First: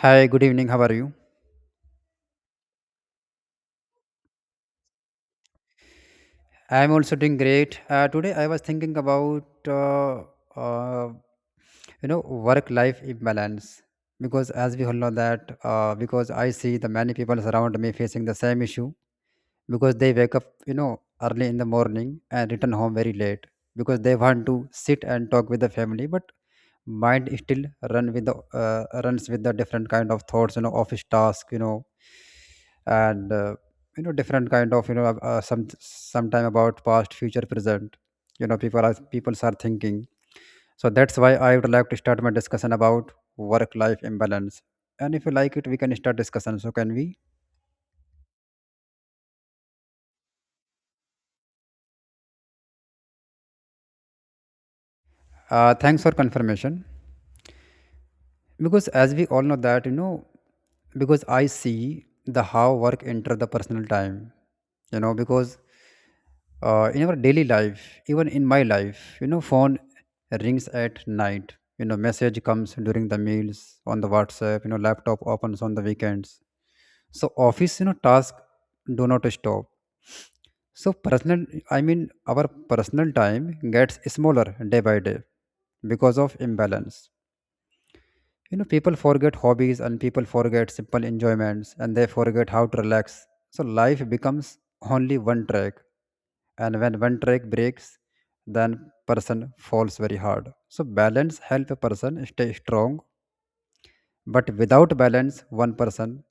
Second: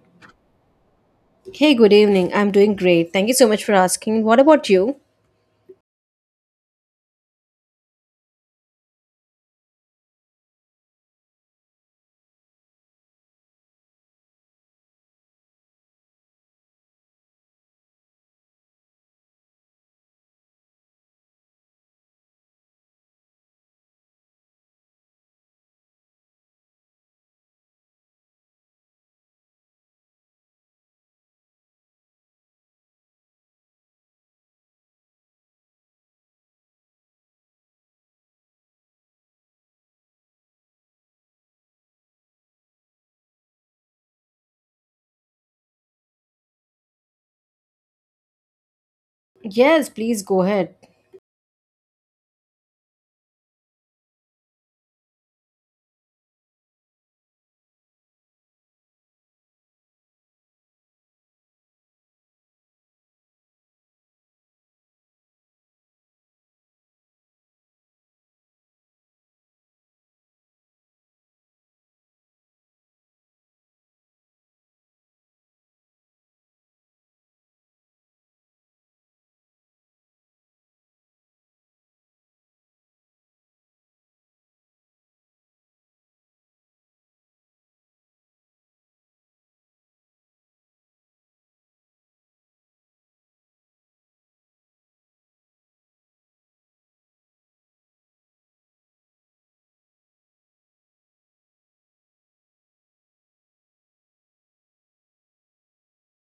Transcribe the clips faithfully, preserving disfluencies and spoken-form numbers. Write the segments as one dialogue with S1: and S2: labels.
S1: Hi, good evening. How are you?
S2: Hey, good evening. I'm doing great. Thank you so much for asking. What about you?
S1: I'm also doing great. Uh, today I was thinking about uh, uh, you know work-life imbalance, because as we all know that uh, because I see the many people around me facing the same issue, because they wake up you know early in the morning and return home very late, because they want to sit and talk with the family, but mind still run with the uh, runs with the different kind of thoughts, you know office task. You know and uh, you know different kind of you know uh, uh, some sometime about past, future, present. you know people are people are thinking. So that's why I would like to start my discussion about work life imbalance, and if you like it, we can start discussion. So can we?
S2: Yes, please go ahead.
S1: Uh, thanks for confirmation. Because as we all know that, you know because I see the how work enter the personal time. you know because uh, in our daily life, even in my life, you know phone rings at night, you know message comes during the meals on the WhatsApp, you know laptop opens on the weekends. So office you know task do not stop. So personal, I mean, our personal time gets smaller day by day because of imbalance. you know, people forget hobbies, and people forget simple enjoyments, and they forget how to relax. So life becomes only one track. And when one track breaks, then person falls very hard. So balance help a person stay strong. But without balance, one person,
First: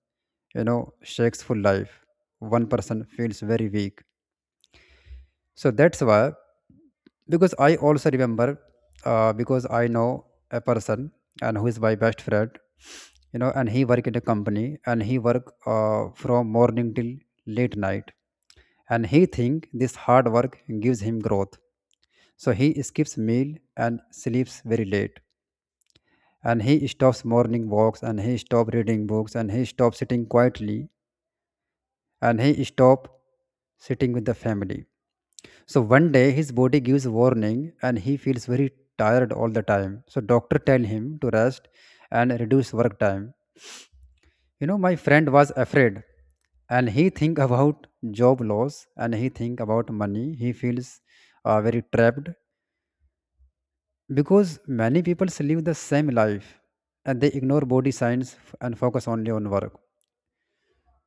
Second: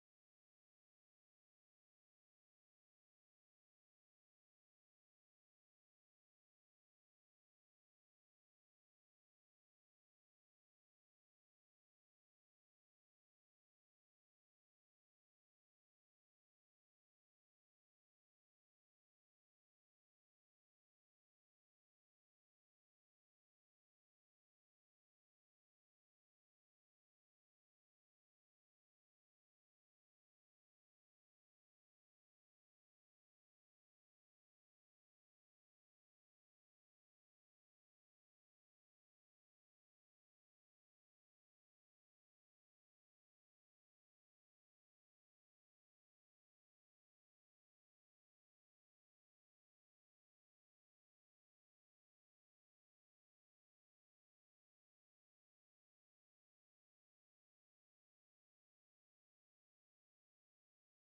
S1: you know, shakes full life. One person feels very weak. So that's why, because I also remember, uh, because I know a person, and who is my best friend, you know and he work in a company, and he work uh, from morning till late night, and he think this hard work gives him growth. So he skips meal and sleeps very late, and he stops morning walks, and he stop reading books, and he stop sitting quietly, and he stop sitting with the family. So one day his body gives warning, and he feels very tired all the time. So doctor tell him to rest and reduce work time. You know my friend was afraid, and he think about job loss, and he think about money. He feels uh, very trapped, because many people live the same life and they ignore body signs f- and focus only on work.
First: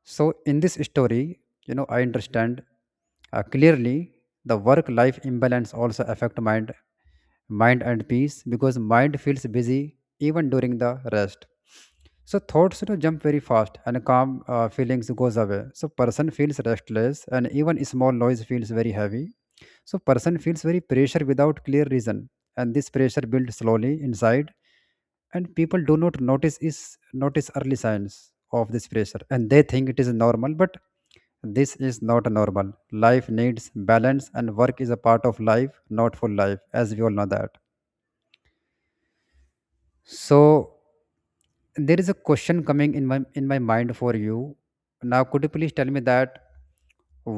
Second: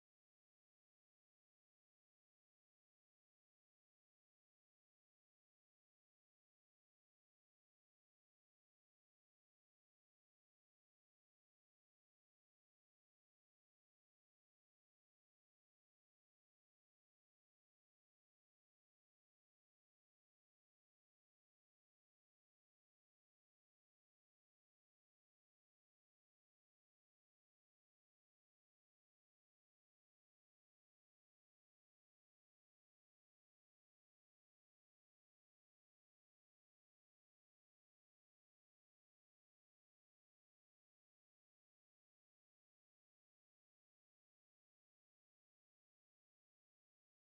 S1: So, in this story, you know, I understand uh, clearly the work-life imbalance also affect mind, mind and peace, because mind feels busy even during the rest. So thoughts, you know, jump very fast, and calm uh, feelings goes away. So person feels restless, and even small noise feels very heavy. So person feels very pressure without clear reason, and this pressure builds slowly inside, and people do not notice is notice early signs of this pressure, and they think it is normal, but this is not normal. Life needs balance, and work is a part of life, not for life, as we all know that. So there is a question coming in my in my mind for you. Now could you please tell me that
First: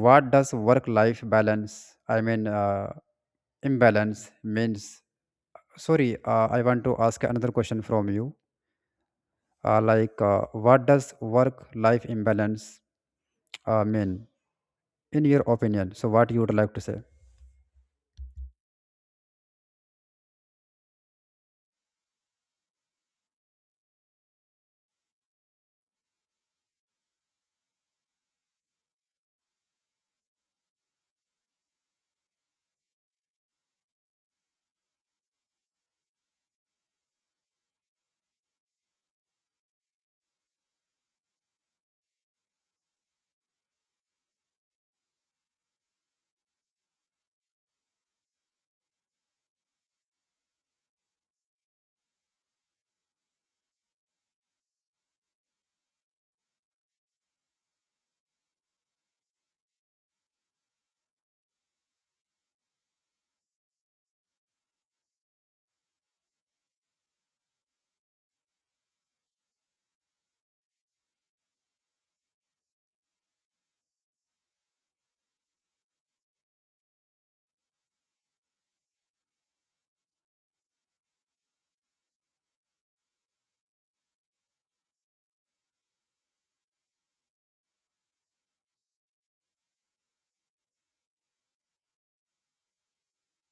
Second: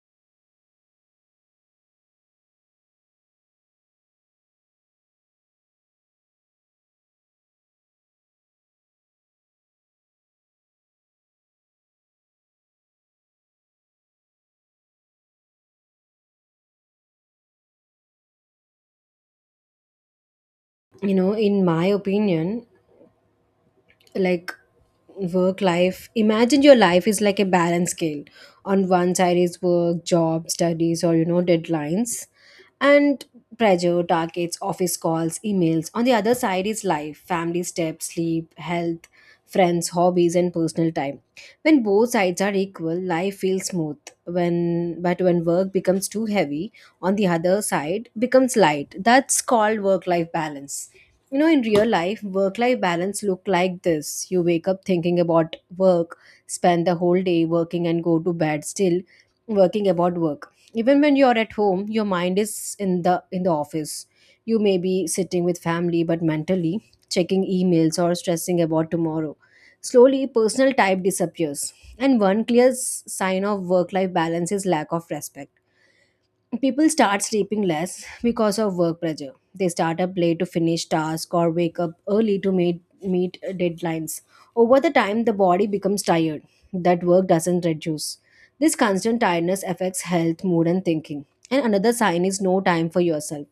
S1: what does work life balance, I mean, uh, imbalance means? Sorry, uh, I want to ask another question from you. Uh, like, uh, what does work-life imbalance uh, mean, in your opinion? So, what you would like to say?
S2: You know, in my opinion, like work life imagine your life is like a balance scale. On one side is work, job, studies, or you know, deadlines and pressure, targets, office calls, emails. On the other side is life, family, steps, sleep, health, friends, hobbies, and personal time. When both sides are equal, life feels smooth. When but when work becomes too heavy on the other side, becomes light. That's called work life balance. You know, in real life, work life balance look like this. You wake up thinking about work, spend the whole day working, and go to bed still working about work. Even when you're at home, your mind is in the in the office. You may be sitting with family but mentally checking emails or stressing about tomorrow. Slowly personal type disappears, and one clear s- sign of work life balance is lack of respect. People start sleeping less because of work pressure. They start up late to finish tasks or wake up early to meet, meet deadlines. Over the time, the body becomes tired. That work doesn't reduce. This constant tiredness affects health, mood, and thinking. And another sign is no time for yourself.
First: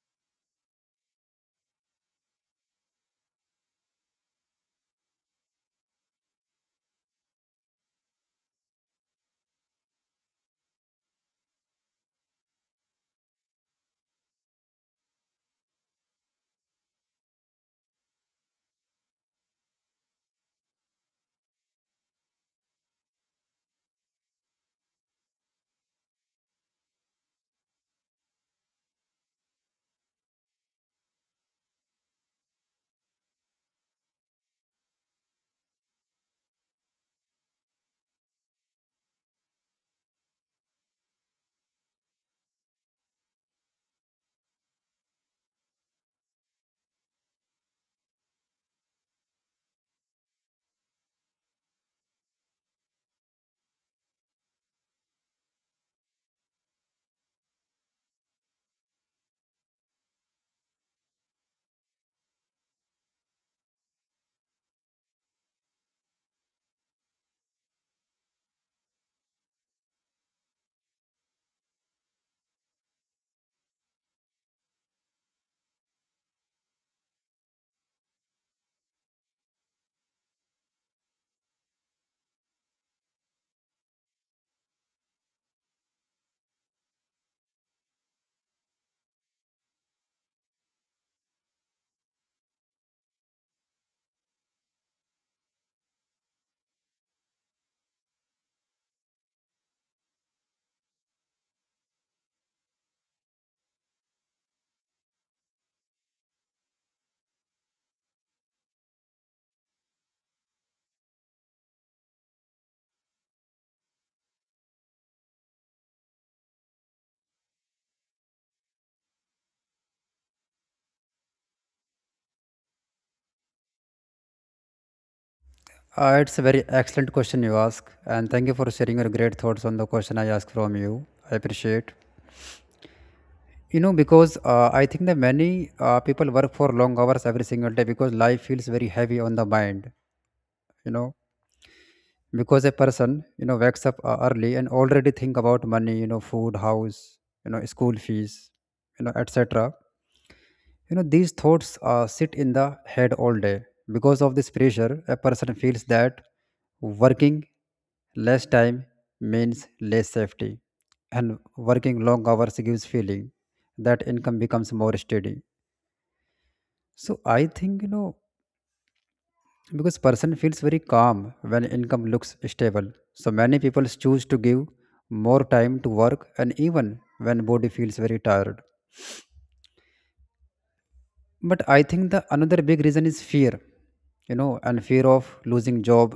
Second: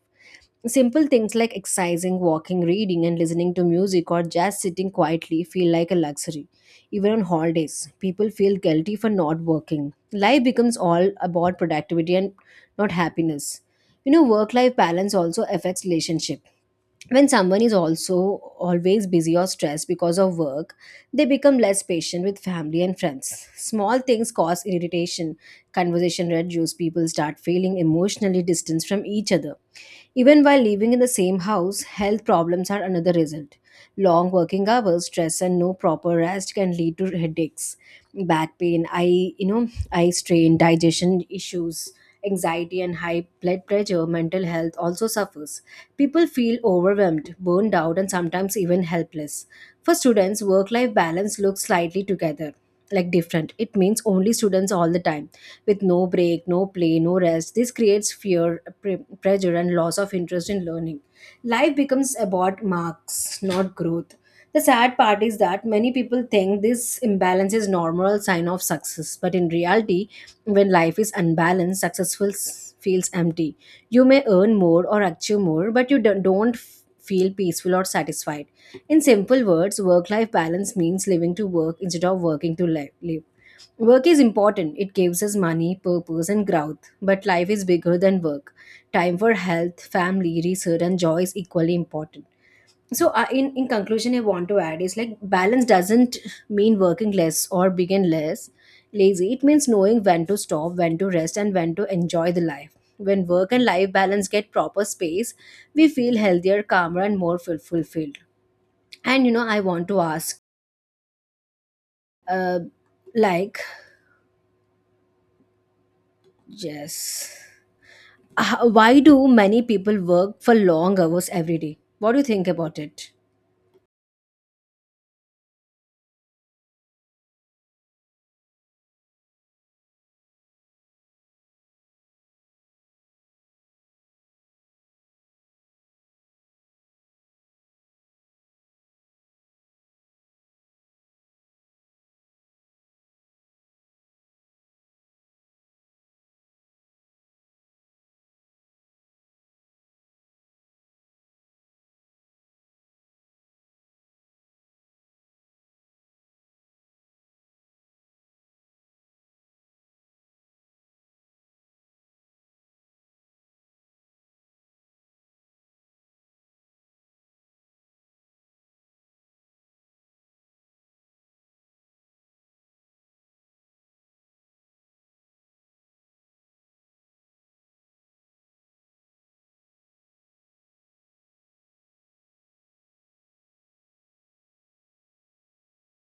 S2: Simple things like exercising, walking, reading, and listening to music or just sitting quietly feel like a luxury. Even on holidays, people feel guilty for not working. Life becomes all about productivity and not happiness. You know, work life balance also affects relationship. When someone is also always busy or stressed because of work, they become less patient with family and friends. Small things cause irritation, conversation reduce, people start feeling emotionally distanced from each other even while living in the same house. Health problems are another result. Long working hours, stress, and no proper rest can lead to headaches, back pain, eye, you know, eye strain, digestion issues, anxiety, and high blood pressure. Mental health also suffers. People feel overwhelmed, burned out, and sometimes even helpless. For students, work-life balance looks slightly together, like different. It means only students all the time with no break, no play, no rest. This creates fear, pre- pressure, and loss of interest in learning. Life becomes about marks, not growth. The sad part is that many people think this imbalance is normal sign of success, but in reality, when life is unbalanced, successful s- feels empty. You may earn more or achieve more, but you don't don't f- feel peaceful or satisfied. In simple words, work life balance means living to work instead of working to li- live. Work is important. It gives us money, purpose, and growth. But life is bigger than work. Time for health, family, research, and joy is equally important. So, uh, in, in conclusion, I want to add is like balance doesn't mean working less or being less lazy. It means knowing when to stop, when to rest, and when to enjoy the life. When work and life balance get proper space, we feel healthier, calmer, and more ful- fulfilled. And you know, I want to ask, uh, like, yes. H- why do many people work for long hours every day? What do you think about it?
S1: Uh, it's a very excellent question you ask, and thank you for sharing your great thoughts on the question I asked from you. I appreciate. You know, because uh, I think that many uh, people work for long hours every single day, because life feels very heavy on the mind. You know, because a person you know wakes up uh, early and already think about money, you know food, house, you know school fees, you know etc. you know these thoughts uh, sit in the head all day. Because of this pressure, a person feels that working less time means less safety, and working long hours gives feeling that income becomes more steady. So I think, you know because person feels very calm when income looks stable, so many people choose to give more time to work, and even when body feels very tired. But I think the another big reason is fear, you know and fear of losing job,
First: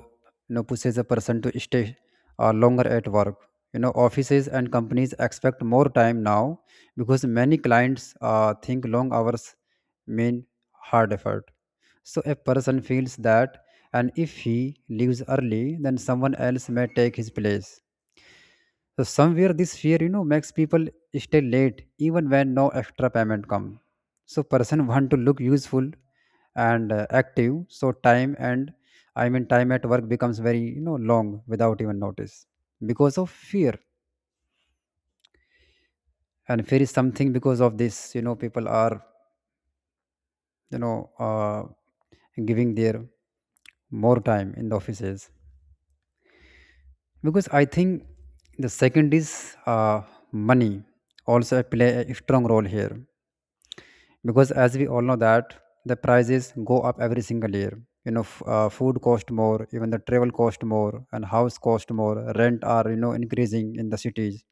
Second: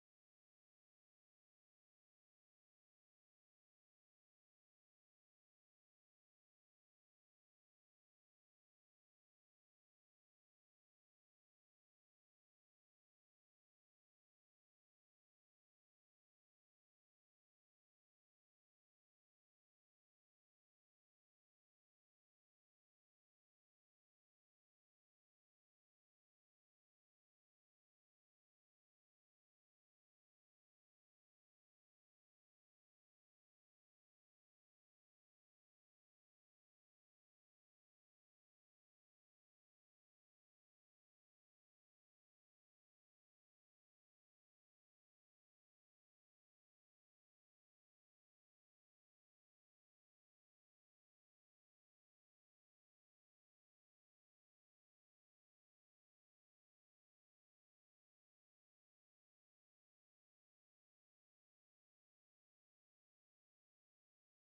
S1: you know pushes a person to stay uh, longer at work. you know offices and companies expect more time now, because many clients uh, think long hours mean hard effort. So a person feels that, and if he leaves early, then someone else may take his place. So somewhere this fear, you know, makes people stay late even when no extra payment come. So person want to look useful and uh, active. So time, and I mean, time at work becomes very, you know long without even notice because of fear. And fear is something, because of this, you know, people are you know uh, giving their more time in the offices, because I think the second is uh, money also play a strong role here, because as we all know that the prices go up every single year. you know f- uh, food cost more, even the travel cost more, and house cost more, rent are you know increasing in the cities.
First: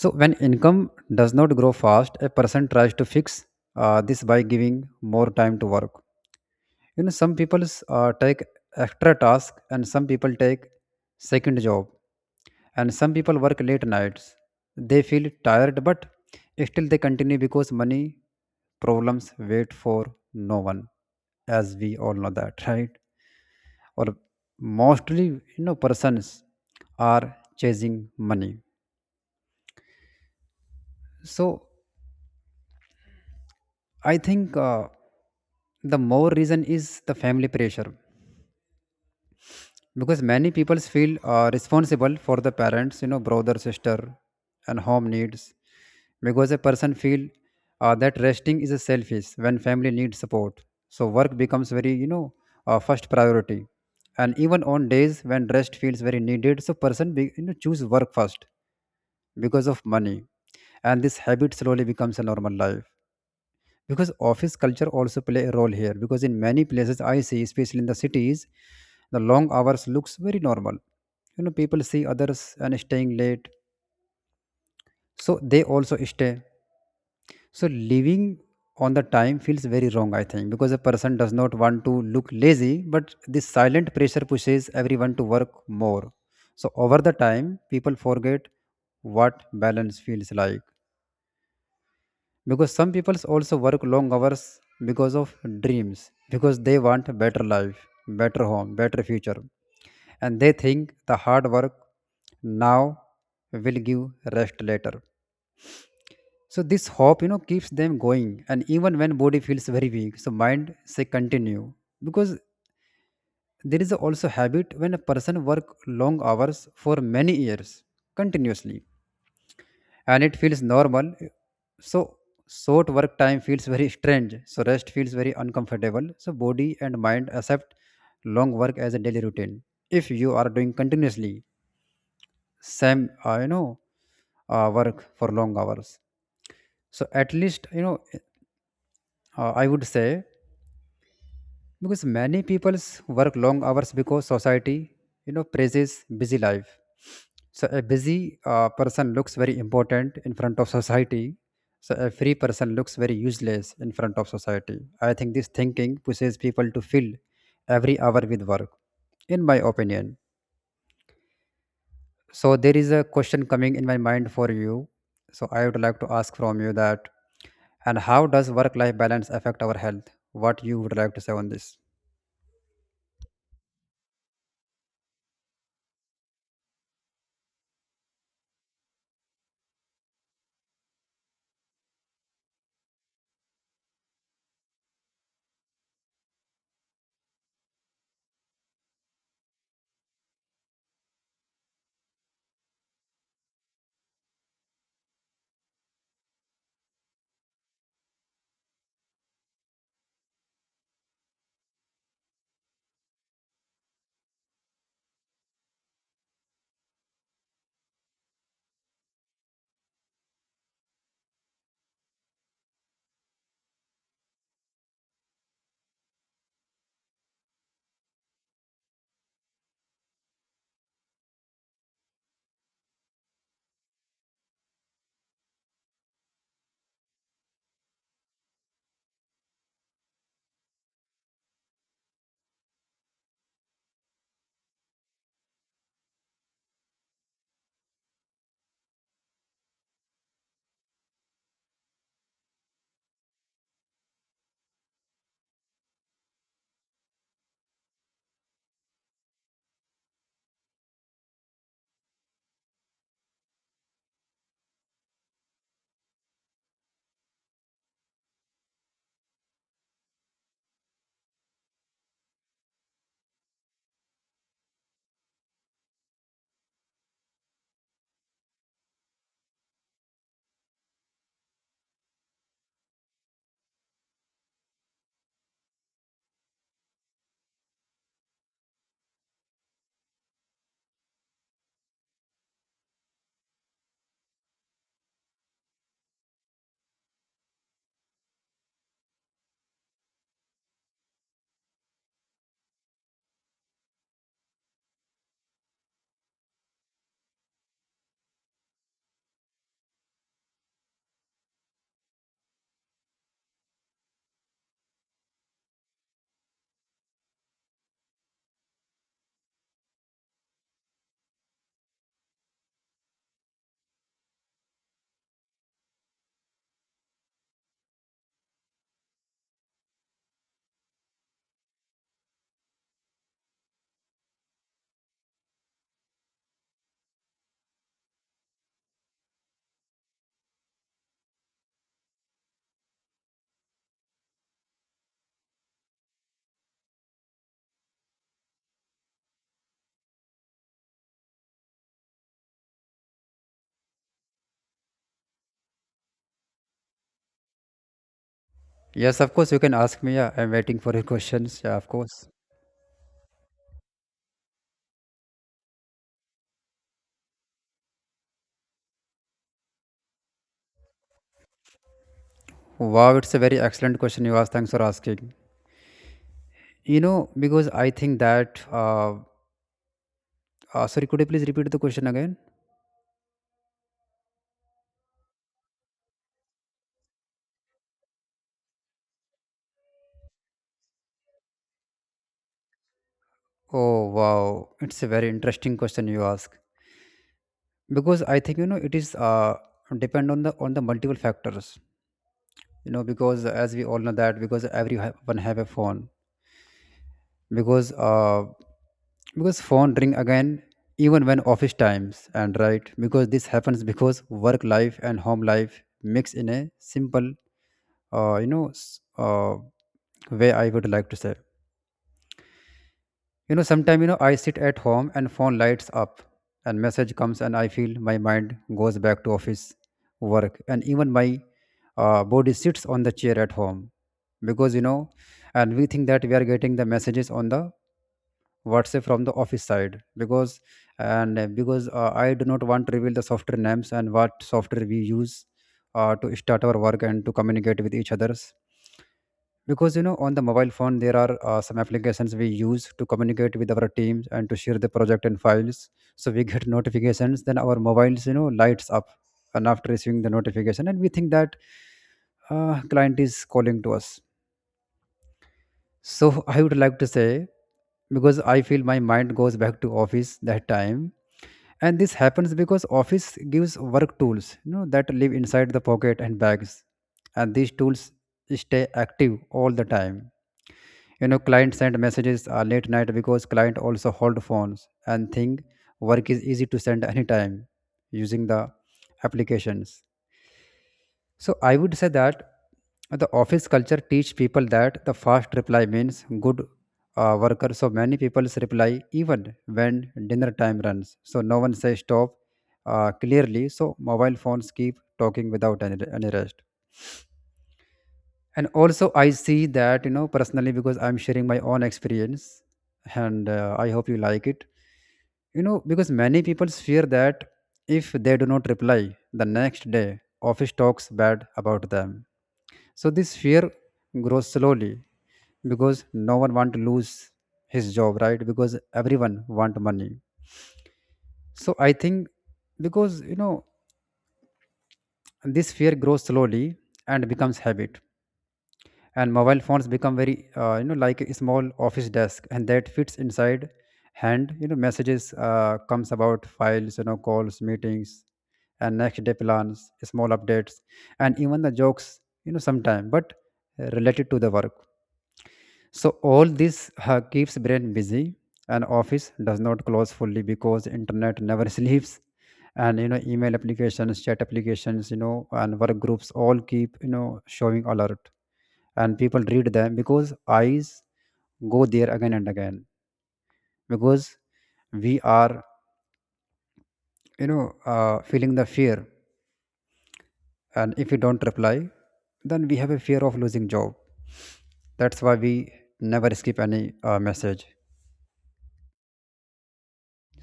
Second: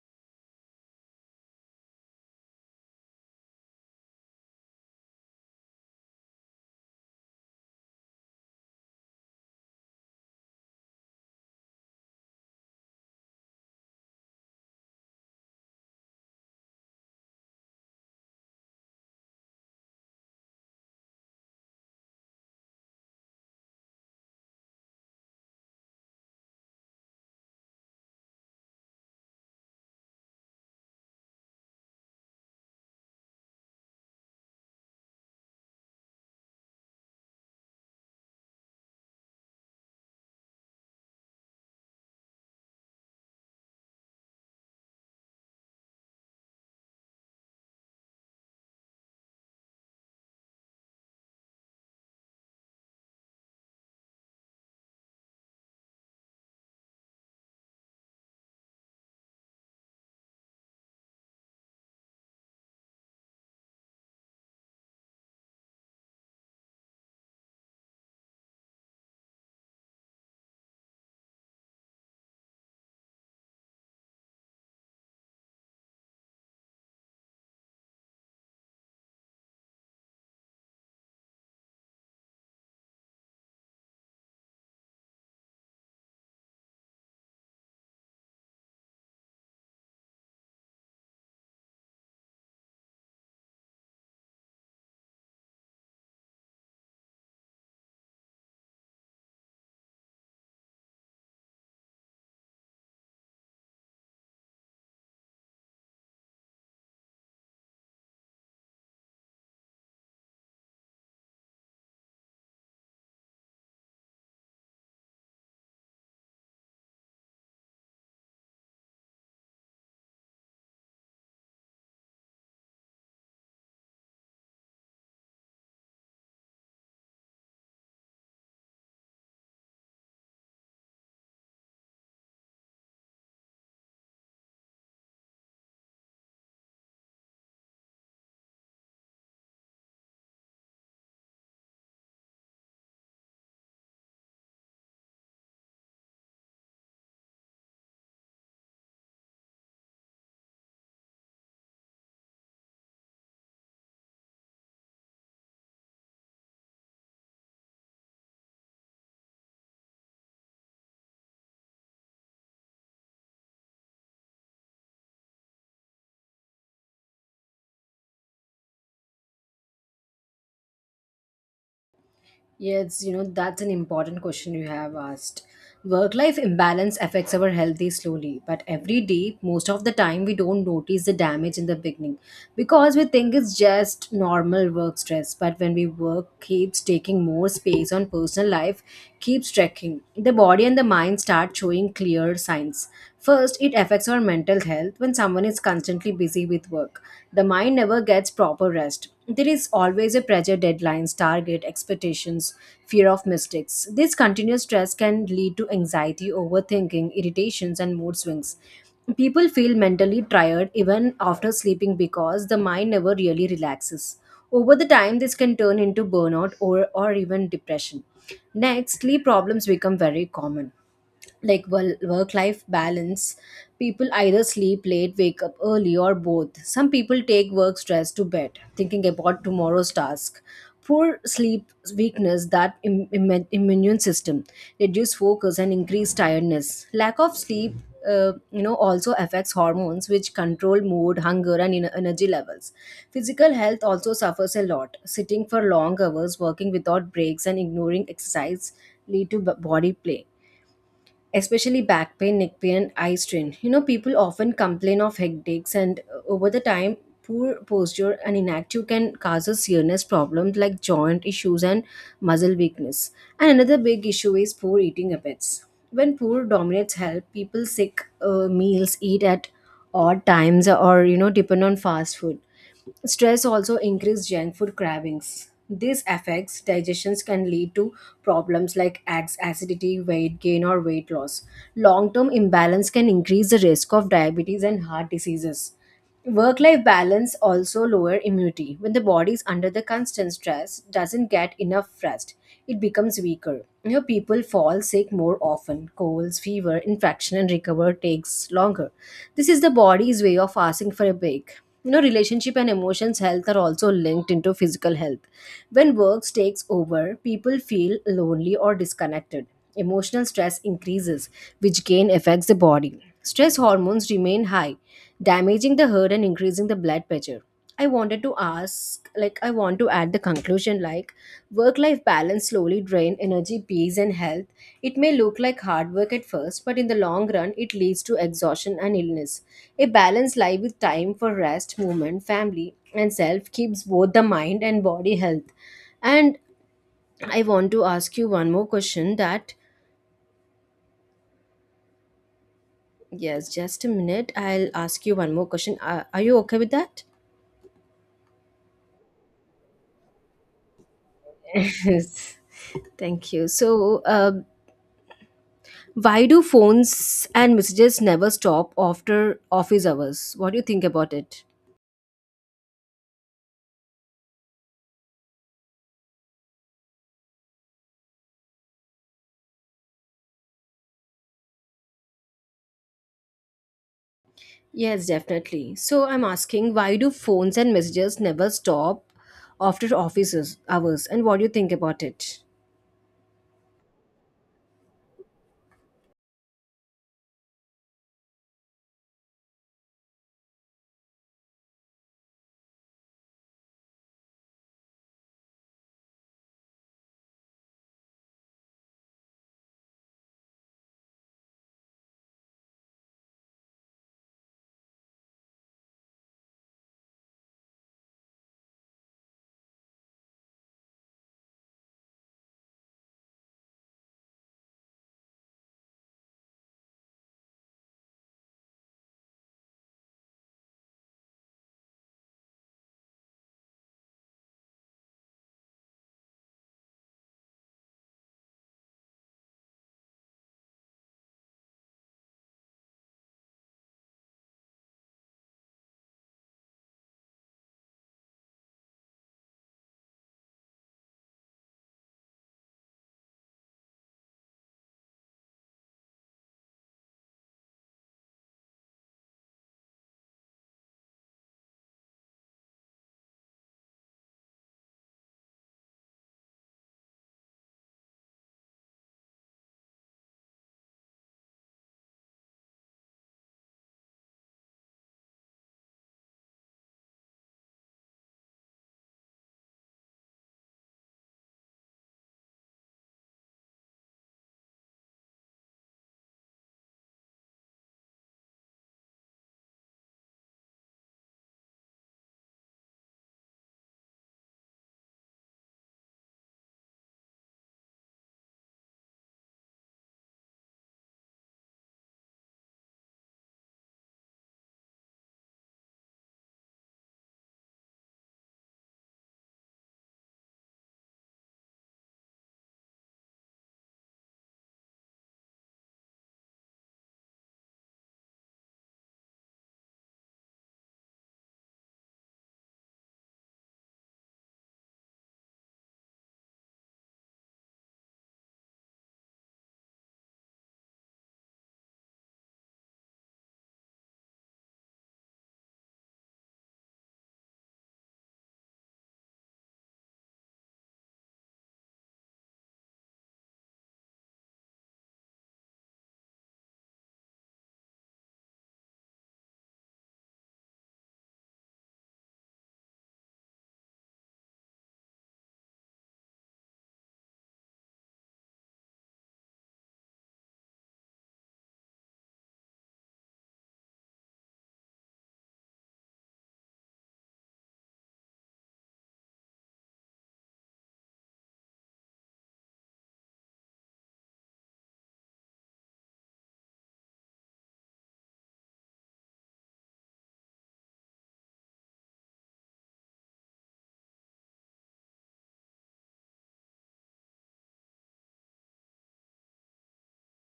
S1: So when income does not grow fast, a person tries to fix uh, this by giving more time to work. you know some people uh, take extra task, and some people take second job, and some people work late nights. They feel tired, but still they continue, because money problems wait for no one, as we all know that. Right? Or mostly, you know persons are chasing money. So I think, uh, the more reason is the family pressure, because many people feel uh, responsible for the parents, you know brother, sister, and home needs. Because a person feel uh, that resting is a selfish when family needs support, so work becomes very, you know uh, first priority. And even on days when rest feels very needed, so person be, you know choose work first because of money, and this habit slowly becomes a normal life. Because office culture also play a role here, because in many places I see, especially in the cities, the long hours looks very normal. you know people see others and staying late, so they also stay. So living on the time feels very wrong, I think, because a person does not want to look lazy, but this silent pressure pushes everyone to work more. So over the time, people forget what balance feels like, because some people also work long hours because of dreams, because they want a better life, better home, better future, and they think the hard work now will give rest later. So this hope, you know keeps them going, and even when body feels very weak, so mind say continue. Because there is also habit when a person work long hours for many years continuously, and it feels normal. So short work time feels very strange. So rest feels very uncomfortable. So body and mind accept long work as a daily routine. If you are doing continuously same, uh, you know, uh, work for long hours. So at least, you know, uh, I would say, because many peoples work long hours because society you know praises busy life. So a busy uh, person looks very important in front of society. So a free person looks very useless in front of society. I think this thinking pushes people to fill every hour with work, in my opinion. So there is a question coming in my mind for you. So I would like to ask from you that, and how does work life balance affect our health? What you would like to say on this?
S2: Yes, you know, that's an important question you have asked. Work life imbalance affects our healthy slowly, but every day, most of the time, we don't notice the damage in the beginning because we think it's just normal work stress. But when we work keeps taking more space on personal life, keeps trekking the body and the mind start showing clear signs. First, it affects our mental health when someone is constantly busy with work. The mind never gets proper rest. There is always a pressure, deadlines, target, expectations, fear of mistakes. This continuous stress can lead to anxiety, overthinking, irritations, and mood swings. People feel mentally tired even after sleeping because the mind never really relaxes. Over the time, this can turn into burnout or, or even depression. Next, sleep problems become very common, like work life balance. People either sleep late, wake up early, or both. Some people take work stress to bed thinking about tomorrow's task. Poor sleep weakness that Im- im- immune system, reduce focus and increase tiredness. Lack of sleep, uh, you know, also affects hormones, which control mood, hunger, and en- energy levels. Physical health also suffers a lot. Sitting for long hours, working without breaks, and ignoring exercise lead to b- body play, especially back pain, neck pain, and eye strain. You know, people often complain of headaches, and uh, over the time, poor posture and inactive can cause a serious problems like joint issues and muscle weakness. And another big issue is poor eating habits. When poor dominates health, people sick uh, meals, eat at odd times, or you know, depend on fast food. Stress also increases junk food cravings. These affects digestions can lead to problems like ads- acidity, weight gain, or weight loss. Long term imbalance can increase the risk of diabetes and heart diseases. Work life balance also lower immunity. When the body is under the constant stress, doesn't get enough rest, it becomes weaker. You know, people fall sick more often. Colds, fever, infection, and recover takes longer. This is the body's way of asking for a break. You know, relationship and emotions health are also linked into physical health. When work takes over, people feel lonely or disconnected. Emotional stress increases, which again affects the body. Stress hormones remain high, damaging the heart and increasing the blood pressure. I wanted to ask, like, I want to add the conclusion, like, work life balance slowly drain energy, peace, and health. It may look like hard work at first, but in the long run, it leads to exhaustion and illness. A balanced life with time for rest, movement, family, and self keeps both the mind and body health. And I want to ask you one more question that, yes, just a minute, I'll ask you one more question. Are, are you okay with that?
S1: Yes, of course, you can ask me. Yeah, I'm waiting for your questions. Yeah, of course.
S2: Yes. Thank you. So, uh, why do phones and messages never stop after office hours? What do you think about it?
S1: Wow, it's a very excellent question you asked. Thanks for asking. You know, because I think that. Uh, uh, sorry, could you please repeat the question again?
S2: Yes, definitely. So I'm asking, why do phones and messages never stop after office hours? And what do you think about it?
S1: Oh, wow, it's a very interesting question you ask. Because I think you know it is uh, depend on the on the multiple factors. You know, because as we all know that because everyone have a phone because uh, because phone ring again even when office times and right, because this happens because work life and home life mix in a simple uh, you know s- uh, way I would like to say. You know sometimes, you know, I sit at home and phone lights up and message comes and I feel my mind goes back to office work and even my uh, body sits on the chair at home because, you know, and we think that we are getting the messages on the, what say, from the office side because and uh, because uh, I do not want to reveal the software names and what software we use uh, to start our work and to communicate with each others because, you know, on the mobile phone there are uh, some applications we use to communicate with our teams and to share the project and files. So we get notifications, then our mobiles, you know, lights up. And after receiving the notification, and we think that uh, client is calling to us. So I would like to say, because I feel my mind goes back to office that time. And this happens because office gives work tools, you know, that live inside the pocket and bags. And these tools stay active all the time. You know, clients send messages uh, late night because client also hold phones and think work is easy to send anytime using the applications. So I would say that the office culture teach people that the fast reply means good uh, worker. So many people reply even when dinner time runs. So no one says stop uh, clearly. So mobile phones keep talking without any, any rest. And also I see that, you know, personally, because I'm sharing my own experience, and uh, I hope you like it. You know, because many people fear that if they do not reply the next day, office talks bad about them. So this fear grows slowly because no one want to lose his job, right? Because everyone want money. So I think, because you know, this fear grows slowly and becomes habit, and mobile phones become very uh, you know, like a small office desk, and that fits inside hand. You know, messages uh, comes about files, you know, calls, meetings, and next day plans, small updates, and even the jokes. You know sometime, but uh, related to the work. So all this uh, keeps brain busy, and office does not close fully because internet never sleeps. And you know, email applications, chat applications, you know, and work groups all keep, you know, showing alert, and people read them because eyes go there again and again. Because we are, you know, uh, feeling the fear, and if we don't reply, then we have a fear of losing job. That's why we never skip any uh, message.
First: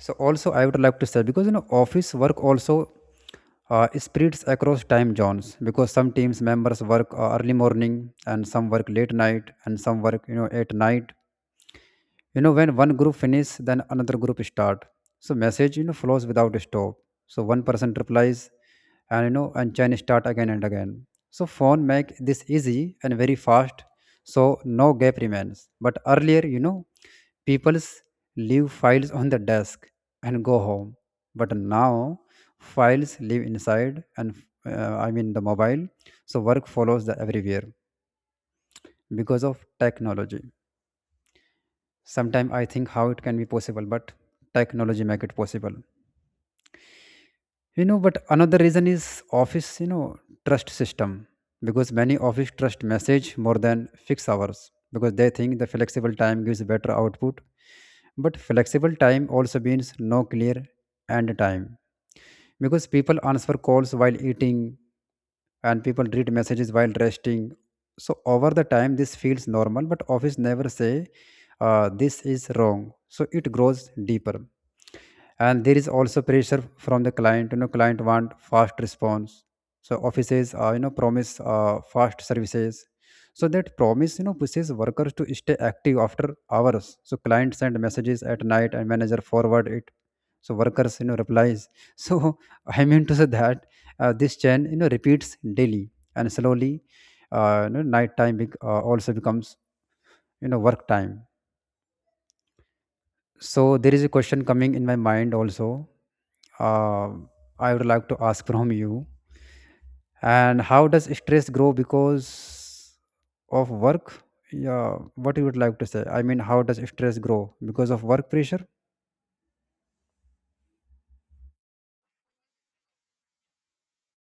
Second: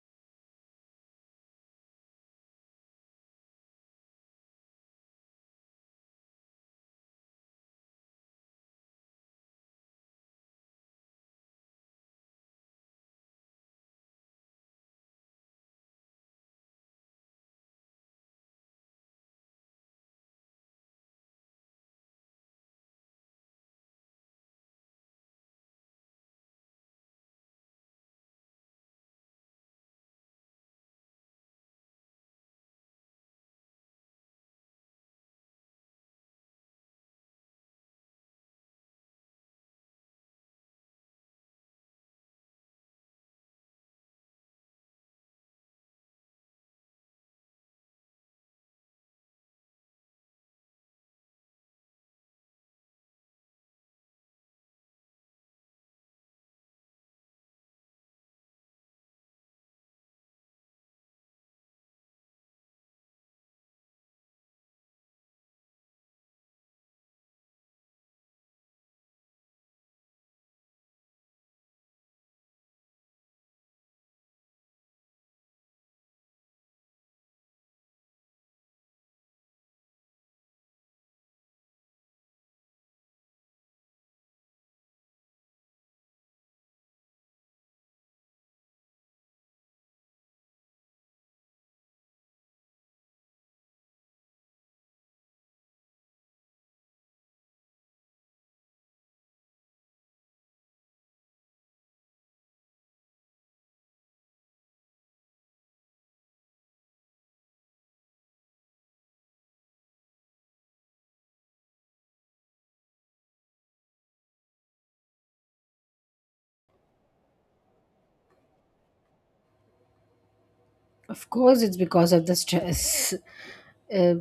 S1: So also I would like to say, because, you know, office work also uh, spreads across time zones because some teams members work uh, early morning, and some work late night, and some work, you know, at night. You know, when one group finish, then another group start. So message, you know, flows without stop. So one person replies, and, you know, and chain start again and again. So phone make this easy and very fast. So no gap remains. But earlier, you know, people's leave files on the desk and go home. But now files live inside and uh, I mean the mobile. So work follows the everywhere because of technology. Sometimes I think how it can be possible, but technology make it possible. You know, but another reason is office, you know, trust system because many office trust message more than fixed hours because they think the flexible time gives better output. But flexible time also means no clear end time because people answer calls while eating and people read messages while resting. So over the time this feels normal, but office never say uh, this is wrong, so it grows deeper. And there is also pressure from the client. You know, client want fast response. So offices, uh, you know, promise uh, fast services. So that promise, you know, pushes workers to stay active after hours. So client send messages at night and manager forward it. So workers, you know, replies. So I mean to say that uh, this chain, you know, repeats daily and slowly, uh, you know, night time bec- uh, also becomes, you know, work time. So there is a question coming in my mind also. Uh, I would like to ask from you. And how does stress grow because of work? Yeah, what you would like to say? I mean, how does stress grow because of work pressure?
S2: Of course, it's because of the stress. Uh,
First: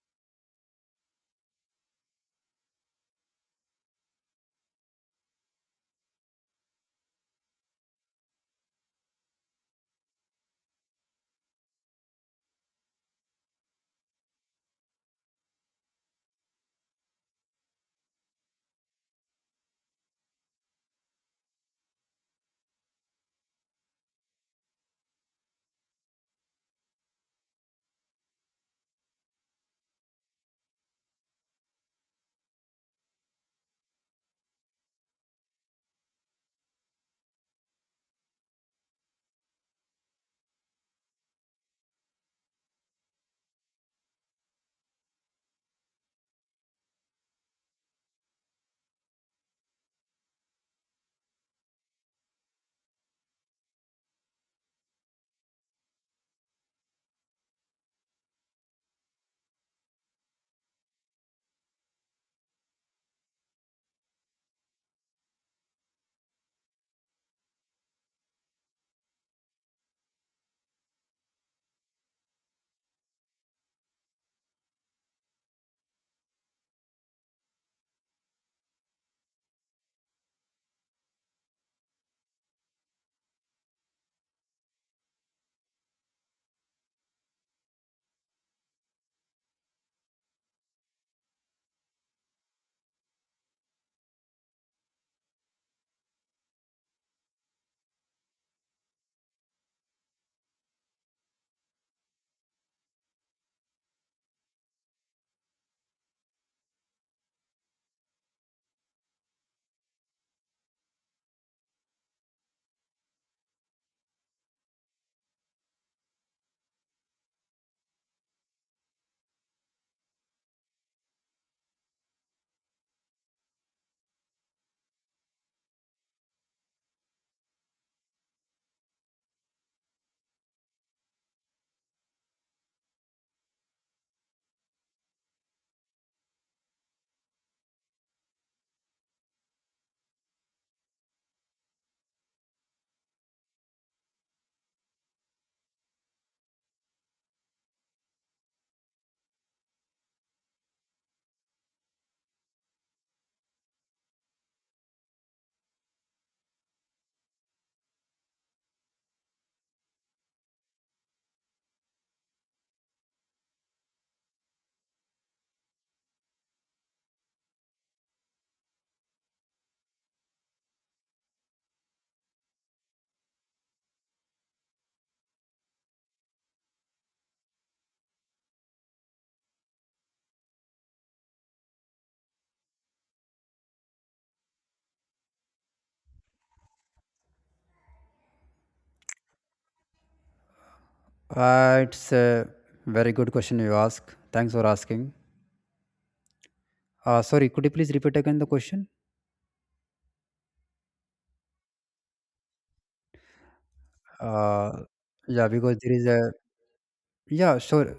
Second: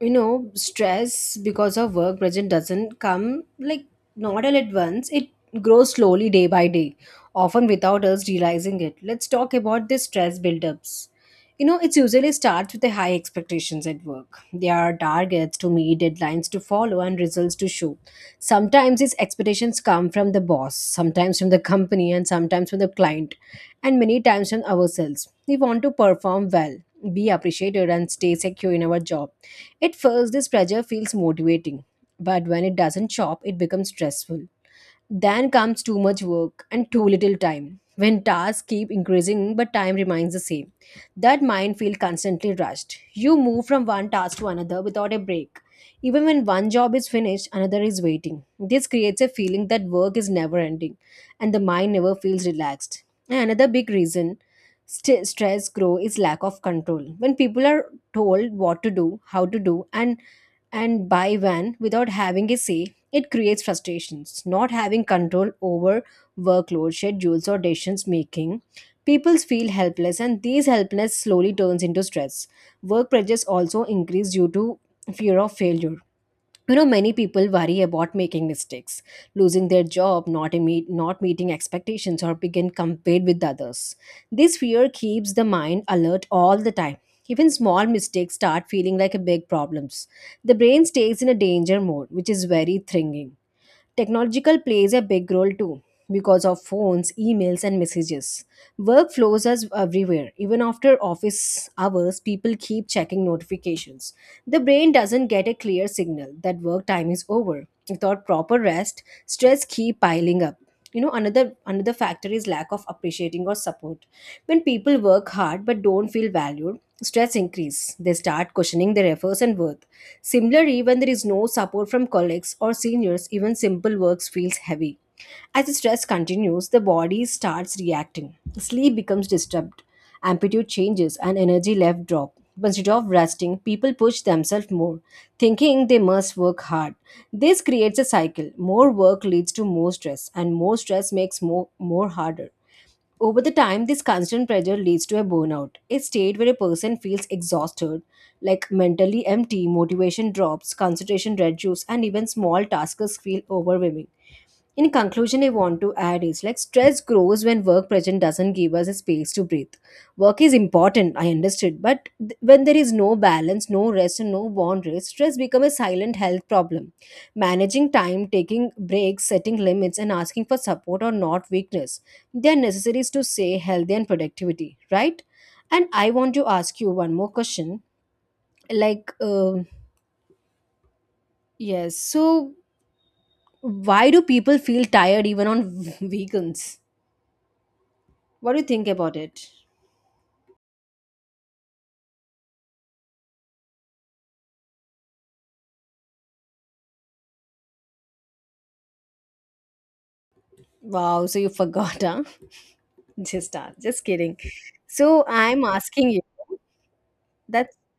S2: you know, stress because of work pressure doesn't come like not all at once. It grows slowly day by day, often without us realizing it. Let's talk about the stress buildups. You know, it usually starts with the high expectations at work. There are targets to meet, deadlines to follow, and results to show. Sometimes these expectations come from the boss, sometimes from the company, and sometimes from the client, and many times from ourselves. We want to perform well, be appreciated, and stay secure in our job. At first, this pressure feels motivating, but when it doesn't show up, it becomes stressful. Then comes too much work and too little time. When tasks keep increasing but time remains the same, that mind feels constantly rushed. You move from one task to another without a break. Even when one job is finished, another is waiting. This creates a feeling that work is never ending and the mind never feels relaxed. And another big reason st- stress grow is lack of control. When people are told what to do, how to do, and and buy one without having a say, it creates frustrations. Not having control over workload, schedules, or decisions making, people feel helpless, and these helplessness slowly turns into stress. Work pressures also increase due to fear of failure. You know, many people worry about making mistakes, losing their job, not imme- not meeting expectations, or begin compared with others. This fear keeps the mind alert all the time. Even small mistakes start feeling like a big problems. The brain stays in a danger mode, which is very thrilling. Technological plays a big role too because of phones, emails, and messages. Work flows us everywhere. Even after office hours, people keep checking notifications. The brain doesn't get a clear signal that work time is over. Without proper rest, stress keep piling up. You know, another another factor is lack of appreciating or support. When people work hard but don't feel valued, stress increase. They start questioning their efforts and worth. Similarly, when there is no support from colleagues or seniors, even simple works feels heavy. As the stress continues, the body starts reacting. Sleep becomes disturbed, amplitude changes, and energy left drop. Instead of resting, people push themselves more, thinking they must work hard. This creates a cycle. More work leads to more stress, and more stress makes more, more harder. Over the time, this constant pressure leads to a burnout, a state where a person feels exhausted, like mentally empty, motivation drops, concentration reduces, and even small tasks feel overwhelming. In conclusion, I want to add is like stress grows when work pressure doesn't give us a space to breathe. Work is important, I understood, but th- when there is no balance, no rest, and no boundaries, stress becomes a silent health problem. Managing time, taking breaks, setting limits, and asking for support are not weakness. They are necessaries to stay healthy and productivity, right? And I want to ask you one more question. Like, um yes, so why do people feel tired even on weekends? What do you think about it?
S1: Uh, it's a very good question you ask. Thanks for asking. Uh, sorry, could you please repeat again the question?
S2: Wow, so you forgot, huh? Just uh, just kidding.
S1: Uh,
S2: So
S1: yeah,
S2: I'm
S1: because there is
S2: asking you.
S1: a, yeah,
S2: That's
S1: sure.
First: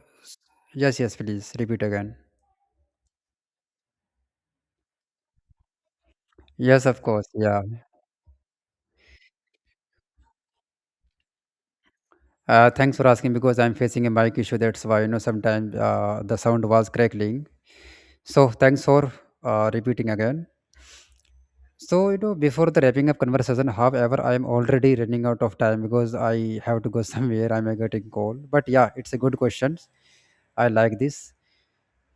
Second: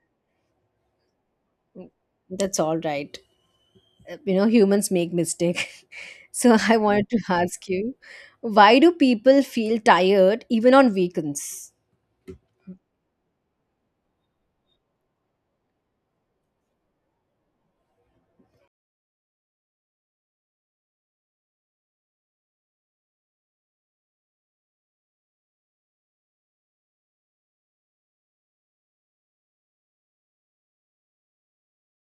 S1: Yes, yes, please repeat again.
S2: that's all right. You know, humans make mistake. So I
S1: Yes, of
S2: wanted to
S1: course. Yeah.
S2: ask you, why do people feel tired even on weekends?
S1: Uh, thanks for asking because I'm facing a mic issue. That's why, you know, sometimes uh, the sound was crackling. So thanks for uh, repeating again. So, you know, before the wrapping up conversation, however, I am already running out of time because I have to go somewhere. I'm uh, getting call. But yeah, it's a good question. I like this.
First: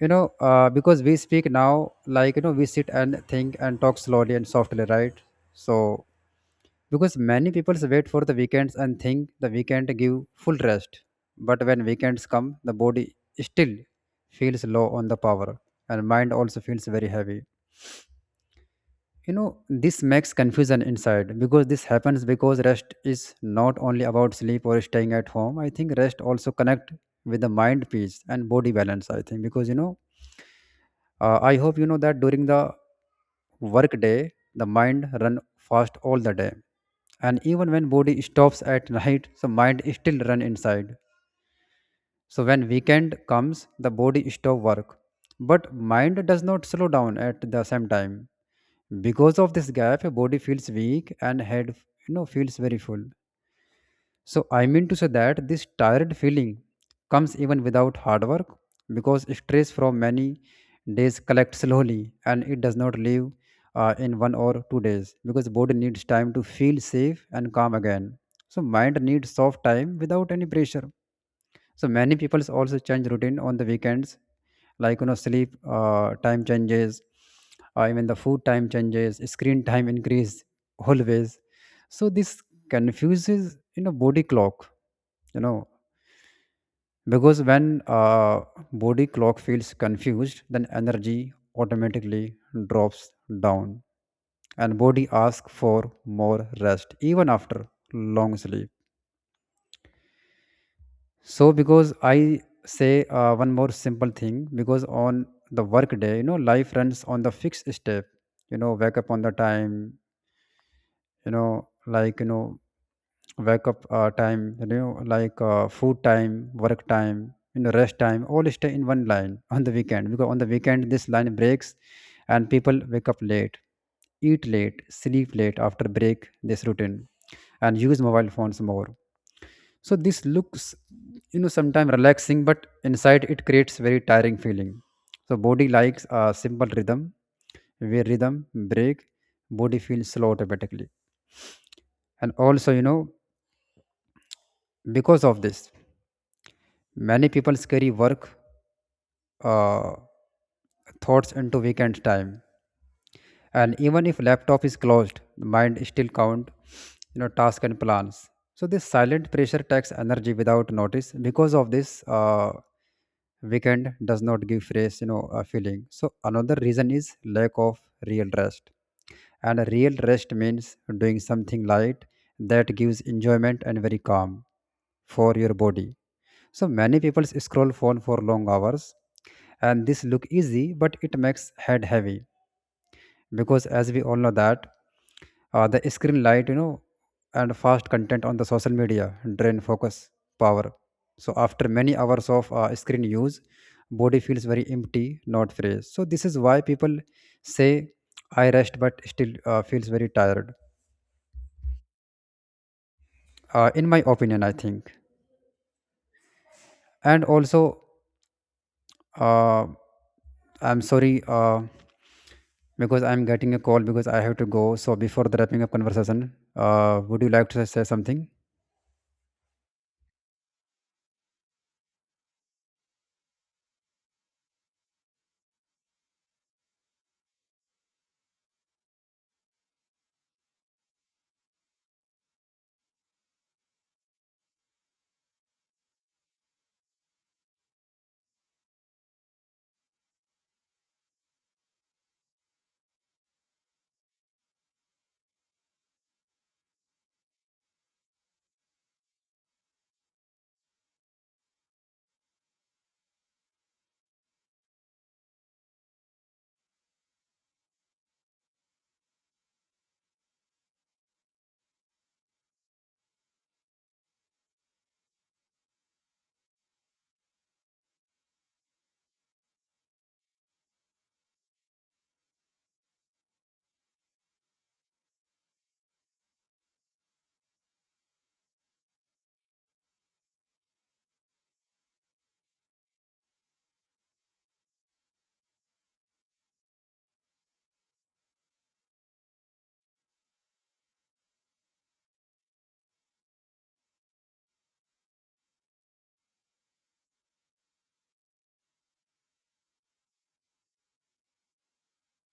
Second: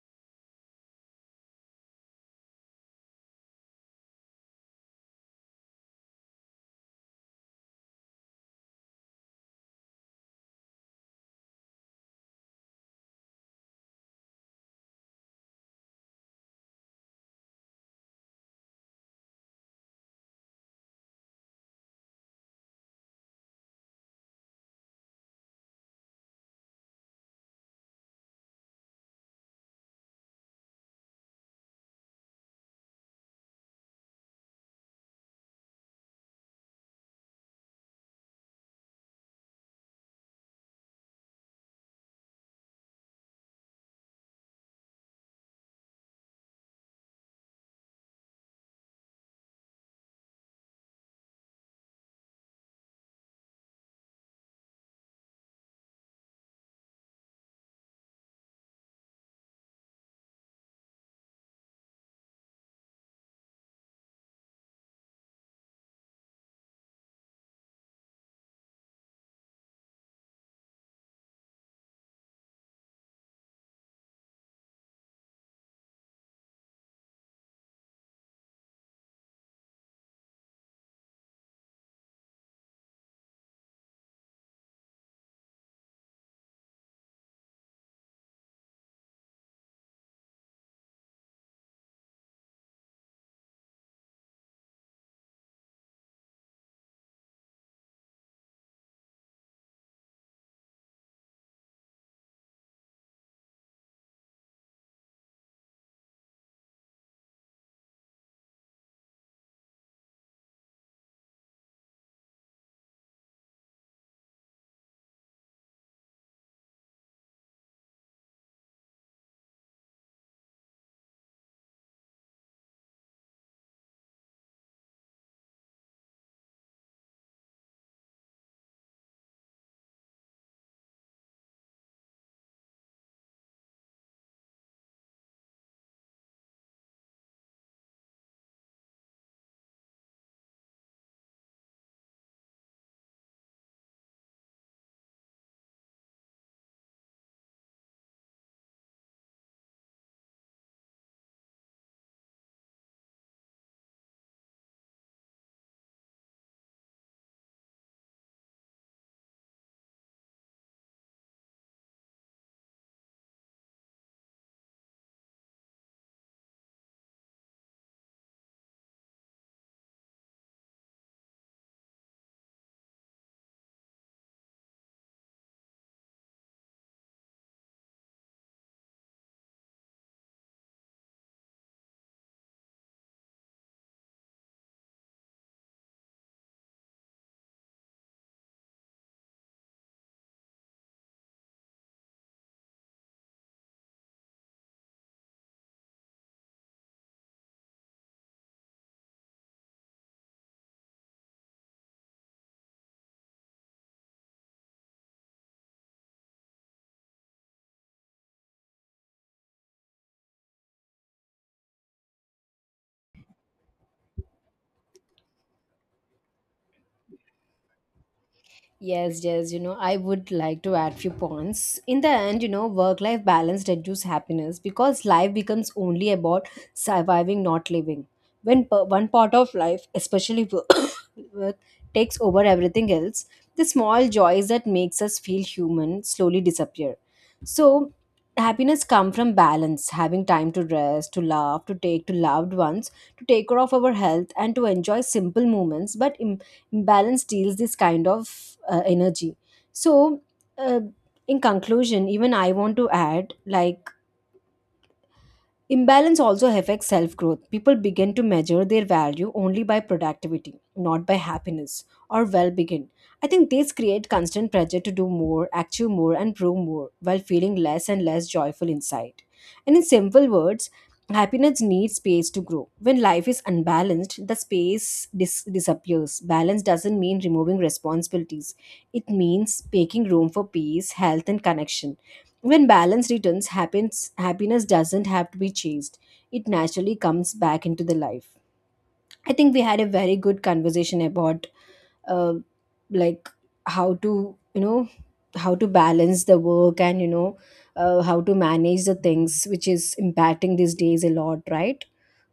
S1: You know, uh, because we speak now, like, you know, we sit and think and talk slowly and softly, right? So because many people wait for the weekends and think the weekend give full rest. But when weekends come, the body still feels low on the power, and mind also feels very heavy, you know. This makes confusion inside because this happens because rest is not only about sleep or staying at home. I think rest also connect with the mind peace and body balance. I think because, you know, uh, I hope you know that during the work day the mind run fast all the day. And even when body stops at night, so mind still run inside. So when weekend comes, the body stop work, but mind does not slow down at the same time. Because of this gap, body feels weak and head, you know, feels very full. So I mean to say that this tired feeling comes even without hard work because stress from many days collects slowly, and it does not leave uh, in one or two days because body needs time to feel safe and calm again. So mind needs soft time without any pressure. So many people also change routine on the weekends, like, you know, sleep uh, time changes, uh, even the food time changes, screen time increase always. So this confuses, you know, body clock, you know. Because when uh, body clock feels confused, then energy automatically drops down, and body asks for more rest even after long sleep. So because I say uh, one more simple thing, because on the work day, you know, life runs on the fixed step. You know, wake up on the time. You know, like you know, wake up uh, time. You know, like uh, food time, work time, you know, rest time, all stay in one line. On the weekend, because on the weekend this line breaks, and people wake up late, eat late, sleep late after break this routine, and use mobile phones more. So this looks, you know, sometimes relaxing, but inside it creates very tiring feeling. So body likes a simple rhythm. Where rhythm break, body feels slow automatically. And also, you know, because of this, many people carry work uh, thoughts into weekend time. And even if laptop is closed, the mind still count, you know, tasks and plans. So this silent pressure takes energy without notice. Because of this, uh, weekend does not give fresh, you know, a feeling. So another reason is lack of real rest. And a real rest means doing something light that gives enjoyment and very calm for your body. So many people scroll phone for long hours, and this look easy, but it makes head heavy. Because as we all know that uh, the screen light, you know, and fast content on the social media drain focus power. So after many hours of uh, screen use, body feels very empty, not fresh. So this is why people say I rest but still uh, feels very tired, uh, in my opinion I think. And also, uh, I'm sorry uh, because I'm getting a call, because I have to go. So before the wrapping up conversation, uh, would you like to say something?
S2: Yes, yes, you know, I would like to add few points. In the end, you know, work-life balance reduces happiness because life becomes only about surviving, not living. When per- one part of life, especially wo- work, takes over everything else, the small joys that makes us feel human slowly disappear. So, happiness come from balance, having time to rest, to laugh, to take to loved ones, to take care of our health, and to enjoy simple moments, but balance deals this kind of uh, energy. So, uh, in conclusion, even I want to add, like, imbalance also affects self growth. People begin to measure their value only by productivity, not by happiness or well being. I think this creates constant pressure to do more, achieve more, and prove more while feeling less and less joyful inside. And in simple words, happiness needs space to grow. When life is unbalanced, the space dis- disappears. Balance doesn't mean removing responsibilities, it means making room for peace, health, and connection. When balance returns, happens, happiness doesn't have to be chased. It naturally comes back into the life. I think we had a very good conversation about uh, like how to you know how to balance the work and you know uh, how to manage the things which is impacting these days a lot, right?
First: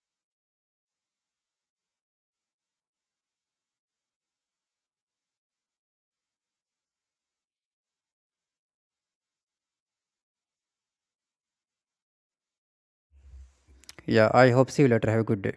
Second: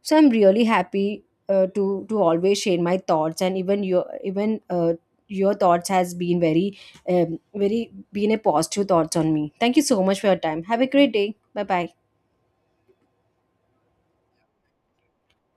S2: So I'm really happy, uh, to to always share my thoughts, and even your, even uh, your thoughts has been very um, very been a positive thoughts on me. Thank you so much for your time. Have a great day. Bye bye.
S1: Yeah, I hope see you later. Have a good day.